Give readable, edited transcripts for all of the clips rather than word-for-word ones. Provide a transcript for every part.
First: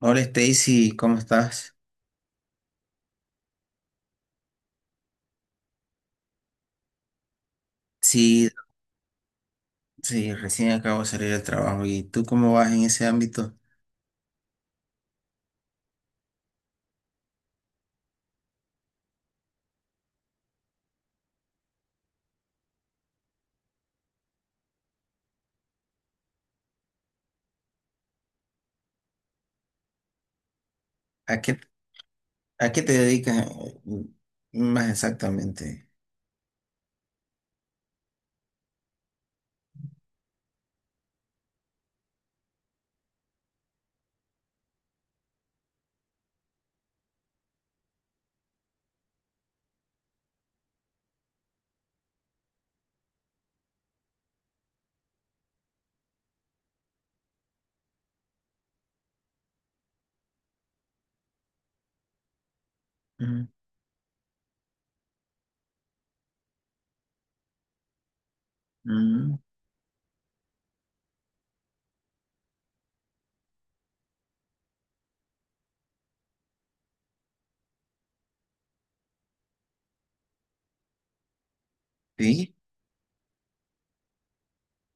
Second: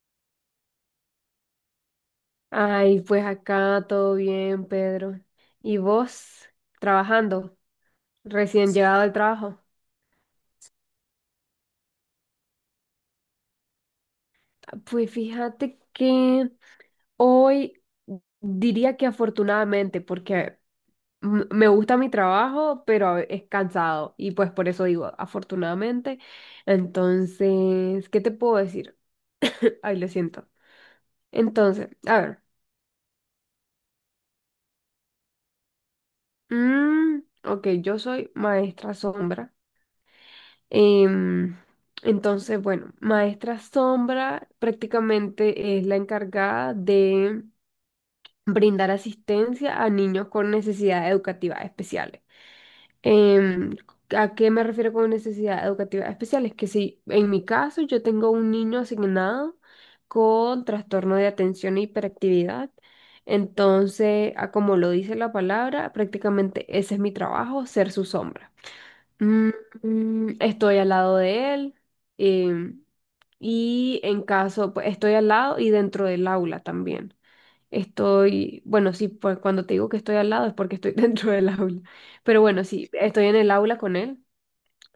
Hola Stacy, ¿cómo estás? Ay, pues acá todo bien, Pedro. ¿Y vos trabajando, Sí, recién llegado al trabajo? sí, recién acabo de salir del trabajo. ¿Y tú cómo vas en ese ámbito? Pues fíjate que hoy diría que afortunadamente, porque me gusta mi trabajo, pero es cansado y pues por eso digo afortunadamente. Entonces, ¿qué te puedo decir? Ay, lo siento. ¿A qué, Entonces, a ver. a qué te dedicas más exactamente? mm, ok, yo soy maestra sombra. Em, entonces, bueno, maestra sombra prácticamente es la encargada de brindar asistencia a niños con necesidades educativas especiales. Em, ¿a qué me refiero con necesidades educativas especiales? Que si en mi caso yo tengo un niño asignado con trastorno de atención e hiperactividad, Mm. entonces, a como lo dice la palabra, prácticamente ese es mi trabajo, ser su sombra. Mm. Mm, estoy al lado de él em, y en caso, pues estoy al lado y dentro del aula también. Estoy, bueno, sí, pues cuando te digo que estoy al lado es porque estoy dentro del aula, pero Sí. bueno, sí, estoy en el aula con él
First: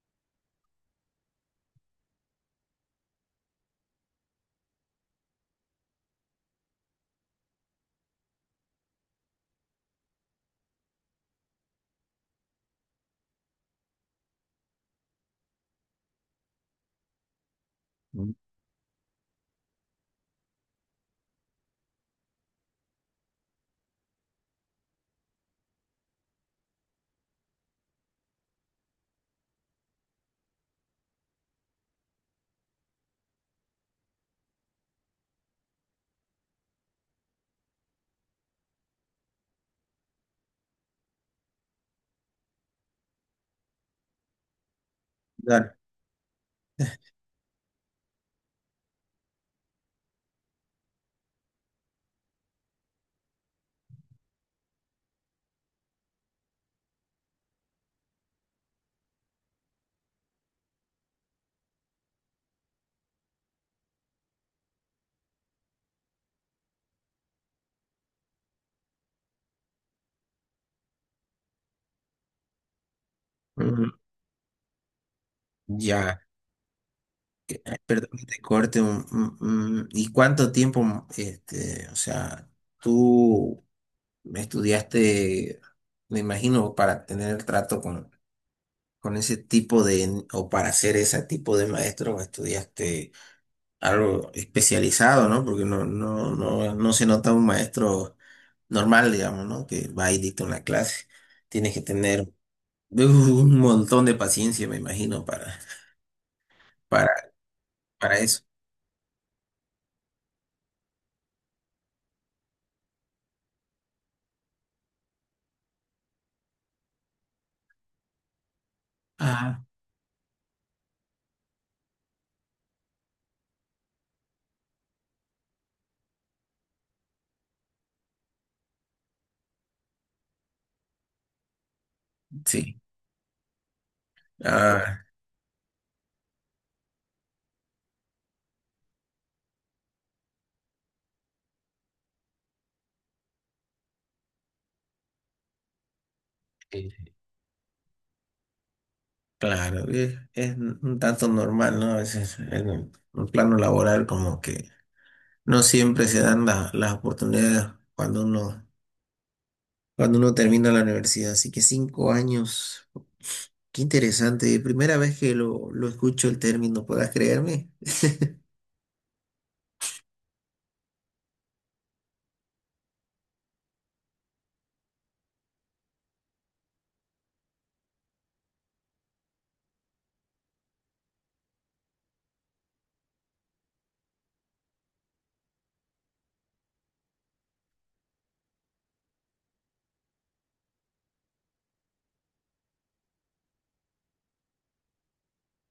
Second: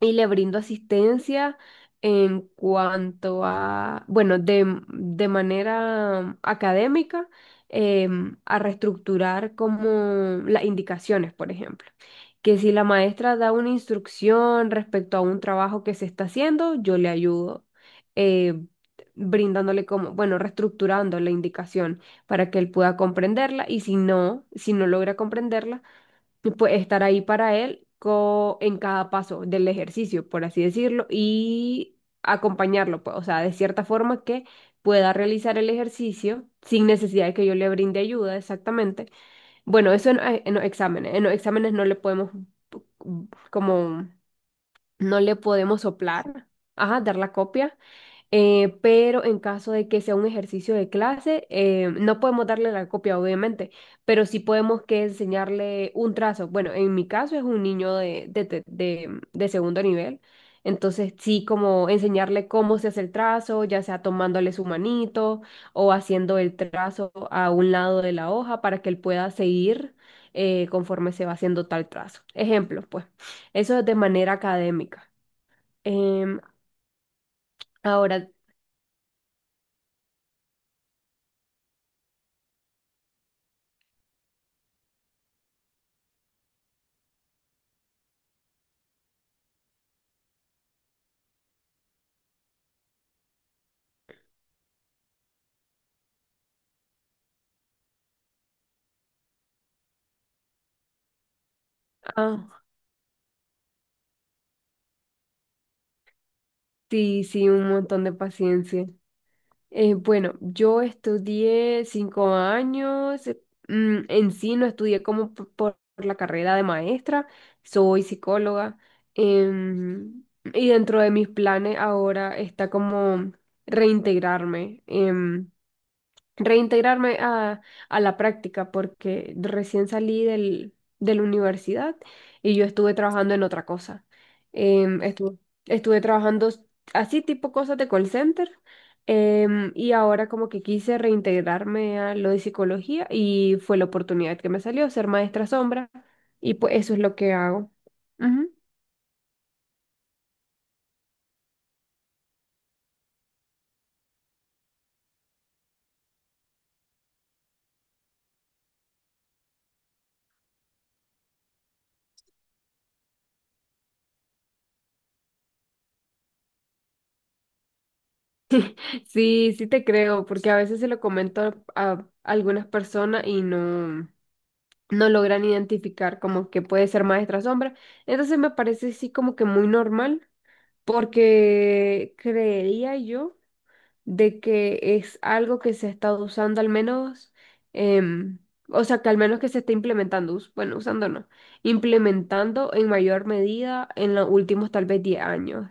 y le brindo asistencia en cuanto a, bueno, de manera académica, a reestructurar como las indicaciones, por ejemplo. Que si la maestra da una instrucción respecto a un trabajo que se está haciendo, yo le ayudo, Mm, eh, brindándole como, bueno, reestructurando la indicación para que él pueda comprenderla y si no logra comprenderla, tú puedes estar ahí para él en cada paso del ejercicio, por así decirlo, y acompañarlo, pues, o sea, de cierta forma que pueda realizar el ejercicio sin necesidad de que yo le brinde ayuda, exactamente. Bueno, eso en los exámenes. En los exámenes no le podemos, como, no le claro. podemos soplar, ajá, dar la copia pero en caso de que sea un ejercicio de clase, no podemos darle la copia, obviamente, pero sí podemos que enseñarle un trazo. Bueno, en mi caso es un niño de segundo nivel, entonces sí como enseñarle cómo se hace el trazo, ya sea tomándole su manito o haciendo el trazo a un lado de la hoja para que él pueda seguir conforme se va haciendo tal trazo. Ejemplos, pues, eso es Mm. de manera académica. Ya. Em, Perdón que ahora, te corte. ¿Y cuánto tiempo, este, o sea, tú estudiaste, me imagino, para tener trato con ese tipo de, o para ser ese tipo de maestro, estudiaste? Algo especializado, ¿no? Porque no, no, no, no se nota un maestro normal, digamos, ¿no? Que va y dicta una clase. Tienes que tener ah, un montón de paciencia, me imagino, para, para, sí, sí, un montón de para eso. paciencia. Bueno, yo estudié 5 años, en sí no estudié como por la carrera de maestra, soy psicóloga, Ah, em, y dentro de mis planes ahora está como reintegrarme. Reintegrarme a la práctica porque recién salí del, de la universidad y yo sí. estuve trabajando en otra cosa. Ah, Em, estuve, estuve trabajando así tipo cosas de call center y ahora como que quise reintegrarme a lo de psicología y fue la oportunidad que me salió ser maestra sombra y pues eso es eh, lo que hago. Ujú. claro, es un tanto normal, ¿no? A veces en el plano laboral como que no siempre se dan las oportunidades cuando uno, cuando uno termina la universidad. Así que 5 años. Qué interesante, primera vez que lo escucho el término, ¿podrás creerme? Sí, sí te creo, porque a veces se lo comento a algunas personas y no. No logran identificar como que puede ser maestra sombra. Entonces me parece sí como que muy normal, porque creería yo de que es algo que se ha estado usando al menos, em, o sea, que al menos que se está implementando, bueno, usando no, implementando en mayor medida en los últimos tal vez 10 años.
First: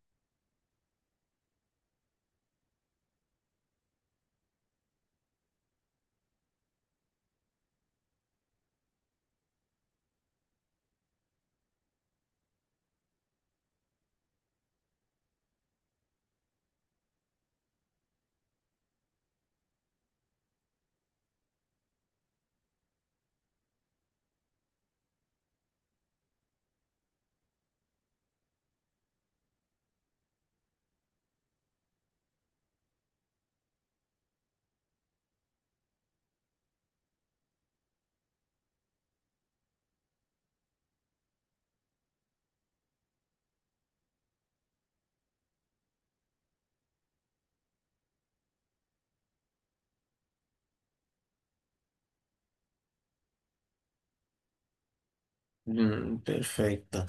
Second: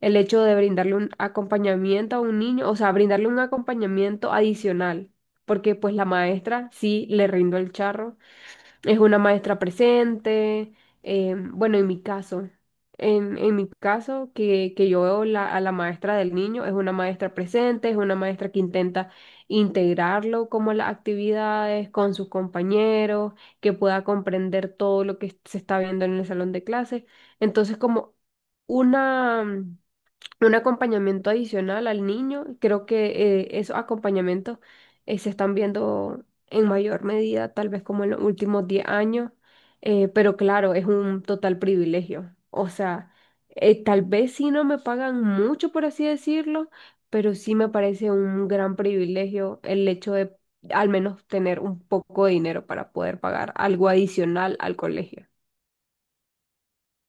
El hecho de brindarle un acompañamiento a un niño, o sea, brindarle un acompañamiento adicional, porque pues la maestra sí le rindó el charro es una maestra presente. Bueno, en mi caso, en mi caso, que yo veo a la maestra del niño, es una maestra presente, es una maestra que intenta integrarlo como a las actividades con sus compañeros, que pueda comprender todo lo que se está viendo en el salón de clases. Entonces, como una un acompañamiento adicional al niño. Creo que esos acompañamientos se están viendo en mayor medida, tal vez como en los últimos 10 años, pero claro, es un total privilegio. O sea, tal vez sí no me pagan mucho, por así decirlo, pero sí me parece un gran privilegio el hecho de al menos tener un poco de dinero para poder pagar algo adicional al colegio. Mm, perfecto.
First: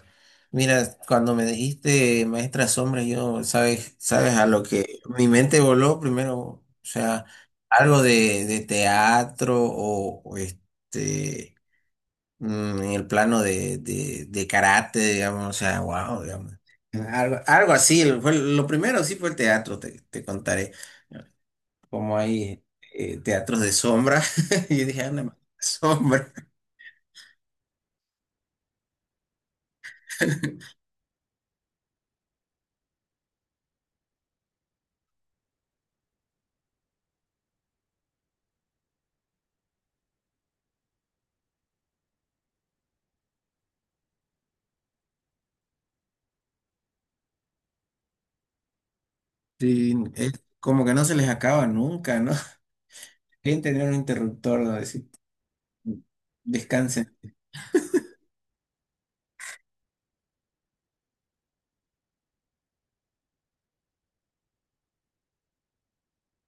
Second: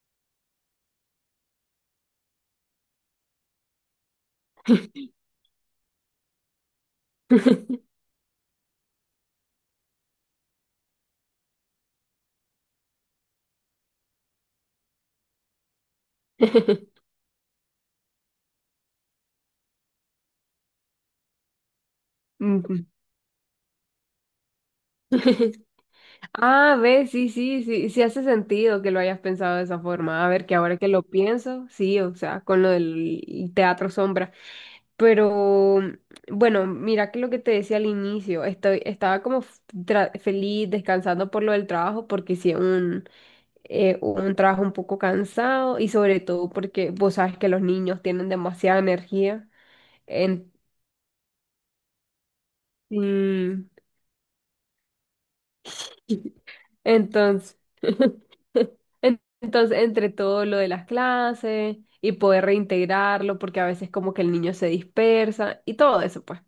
Mira, cuando me dijiste maestra sombra, yo, sabes a lo que mi mente voló primero, o sea, algo de teatro o este, en el plano de karate, digamos, o sea, wow, digamos. Algo, algo así, fue, lo primero sí fue el teatro, te contaré. Como hay Ujú. Teatros de sombra. Y yo dije, anda, sombra. Ah, ve, sí, sí, sí, sí hace sentido que lo hayas pensado de esa forma. A ver, que ahora que lo pienso, sí, o sea, con lo del teatro sombra. Pero bueno, mira que lo que te decía al inicio, estoy, estaba como feliz descansando por lo del trabajo, porque sí, un trabajo un poco cansado y sobre todo porque vos sabes que los niños tienen demasiada energía. Sí, es En, como que no se les acaba nunca, ¿no? Bien tener un interruptor donde decir, sí. descansen. Entonces, entonces, entre todo lo de las clases y poder reintegrarlo, porque a veces como que el niño se dispersa y todo eso, pues.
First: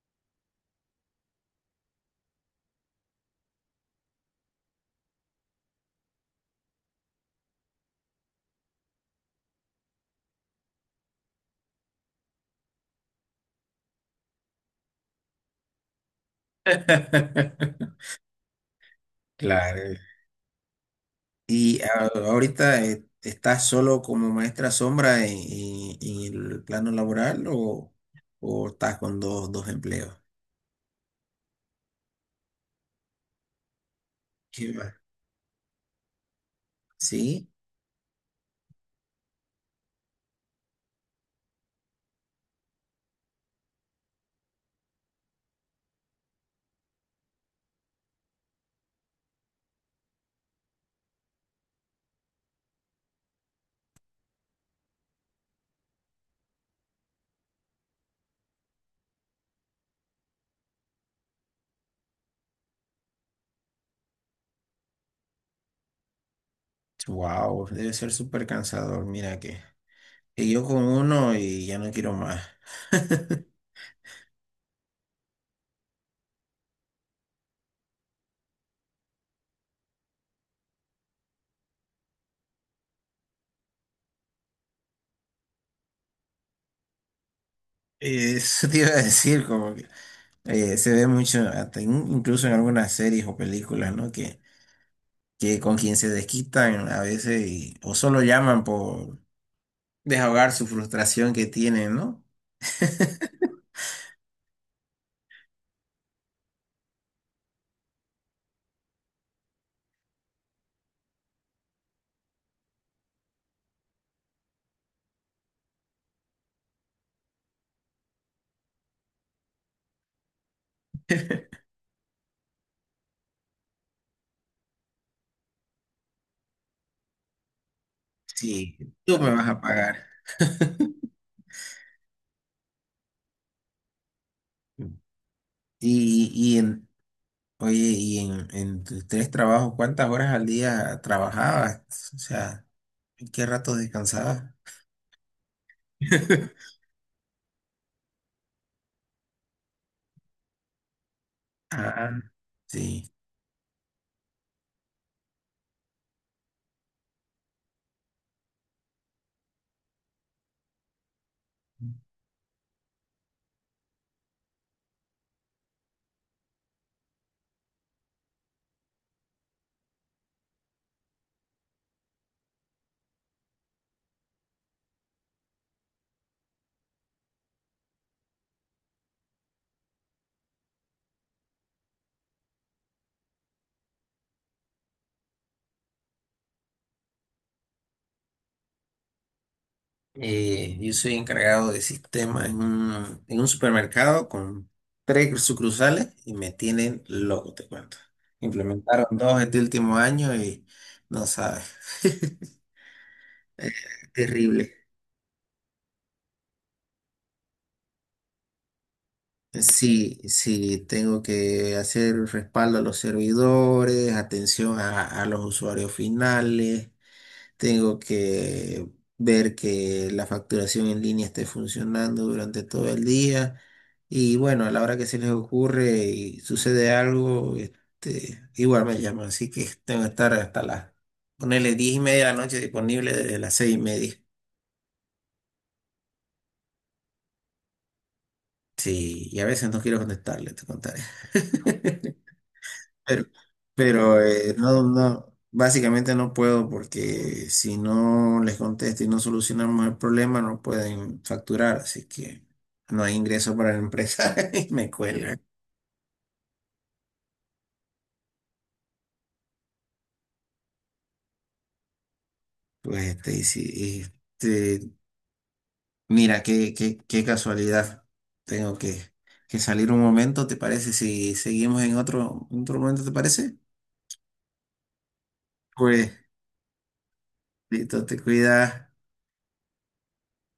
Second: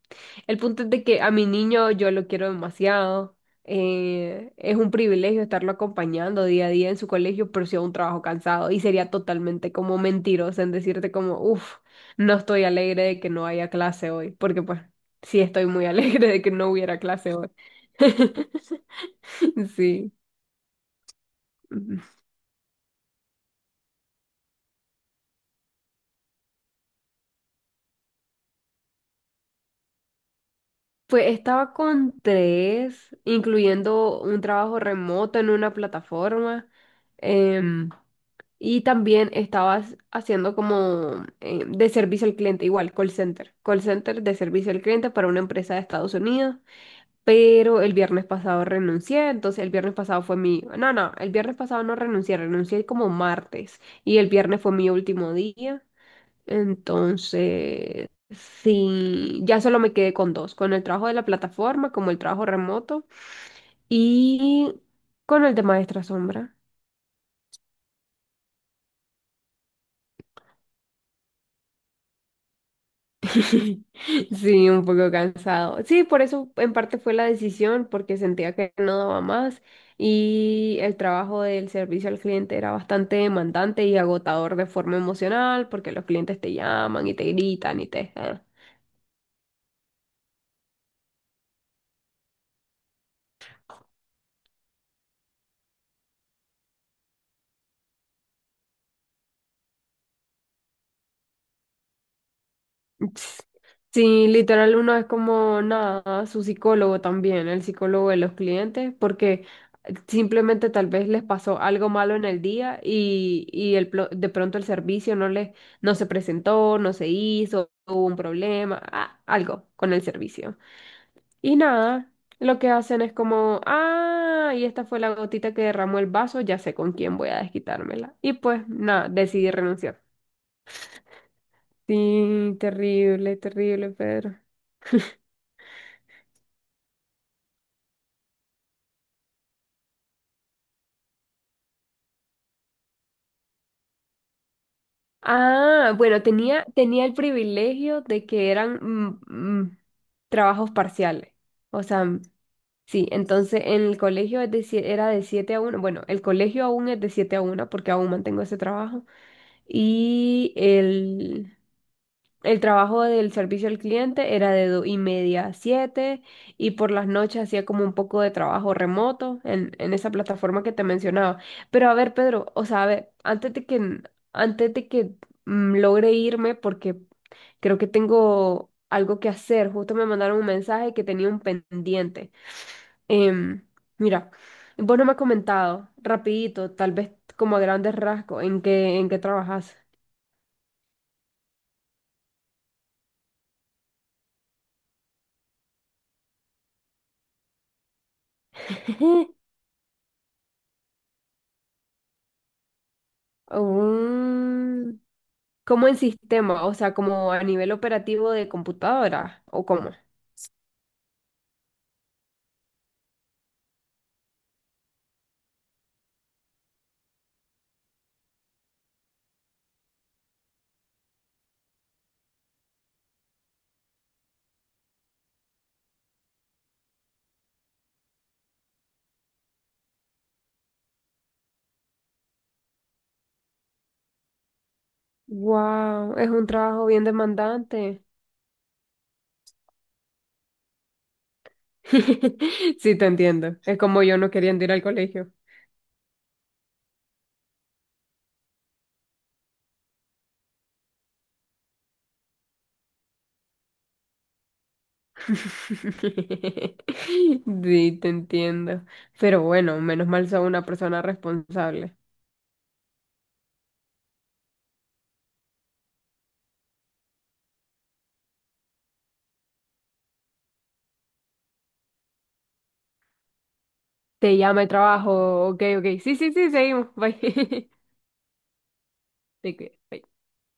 El punto es de que a mi niño yo lo quiero demasiado. Es un privilegio estarlo acompañando día a día en su colegio, pero sí es un trabajo cansado y sería totalmente como mentiroso en decirte como, uff, no estoy alegre de que no haya clase hoy, porque pues sí estoy muy alegre de que no hubiera clase hoy. Claro. Sí. Y ahorita, ¿estás solo como maestra sombra en, en el plano laboral o estás con dos empleos? Pues estaba con tres, incluyendo un Sí, trabajo va. remoto en una plataforma. Sí, em, y también estaba haciendo como de servicio al cliente, igual, call center. Call center de servicio al cliente para una empresa de Estados Unidos. Pero el viernes pasado renuncié, entonces el viernes pasado fue mi... No, no, el viernes pasado no renuncié, renuncié como martes. Y el viernes fue mi último día. Entonces, sí, ya solo me quedé con dos, con el trabajo de la plataforma, como el trabajo remoto, y con el de maestra sombra. wow, debe ser súper cansador, mira que. Y yo con uno y ya no quiero más. Sí, un poco cansado. Sí, por eso en parte fue la decisión, porque sentía que no daba más y el trabajo del servicio al cliente era bastante demandante y agotador de forma emocional, porque los clientes te llaman y te gritan y te... Eso te iba a decir, como que se ve mucho, hasta incluso en algunas series o ah. películas, ¿no? Que con quien se desquitan a veces o solo llaman por desahogar su frustración que tienen, ¿no? Ps, sí, literal, uno es como nada, su psicólogo también, el psicólogo de los clientes, porque simplemente tal vez les pasó algo malo en el día y de pronto el servicio no les, no se presentó, no se hizo, hubo un problema, ah, algo con el servicio. Y nada, lo que hacen es como, ah, y esta fue la gotita que derramó el vaso, ya sé con quién voy a desquitármela. Y pues Sí, nada, tú me vas decidí a pagar. renunciar. Sí, terrible, terrible, Pedro. Y en, oye, y en tus tres trabajos, ¿cuántas horas al día trabajabas? O sea, ¿en qué rato descansabas? Ah, bueno, tenía el privilegio de que eran mm, trabajos parciales. O sea, Ah, sí, sí. entonces en el colegio es de era de 7 a 1. Bueno, el colegio aún es de 7 a 1 porque aún mantengo ese trabajo. Y el, el trabajo del servicio al cliente era de 2:30 a 7 y por las noches hacía como un poco de trabajo remoto en esa plataforma que te mencionaba. Pero a ver, Pedro, o sea, a ver, antes de que, antes de que logre irme, porque creo que tengo algo que hacer, justo me mandaron un mensaje que tenía un pendiente. Em, mira, vos no me has comentado, rapidito, tal vez como a grandes rasgos, en qué trabajas. Yo soy encargado de sistemas en un supermercado con tres sucursales y me tienen loco, te cuento. Implementaron dos este último año y no sabes. Eh, Terrible. Mm, ¿Cómo en sistema, o sea, como a nivel operativo de computadora, ¿o cómo? Sí, sí, tengo que hacer respaldo a los servidores, atención a los usuarios finales. Tengo que ver que la facturación en línea esté funcionando durante todo el día. Y bueno, a la hora que se les ocurre y sucede algo, este, igual me llaman. Así que tengo que estar hasta las, ponerle 10:30 de la noche disponible desde las 6:30. Wow, es un trabajo bien demandante. Sí, y a veces no quiero contestarle, te contaré. Sí, te Pero, entiendo. Es como yo pero no queriendo ir al no, colegio. no, básicamente no puedo porque si no les contesto y no solucionamos el problema, no pueden facturar, así que no hay ingreso para la empresa y me cuelgan. Sí, te entiendo. Pero bueno, menos mal soy una persona responsable. Pues este, y sí, este, mira, qué casualidad. Tengo que salir un momento, ¿te parece? Si seguimos en otro momento, ¿te parece? Te llama el trabajo. Ok, ok. Pues, Sí, sí, sí, seguimos. Bye. listo, te cuidas. Te cuidas. Bye.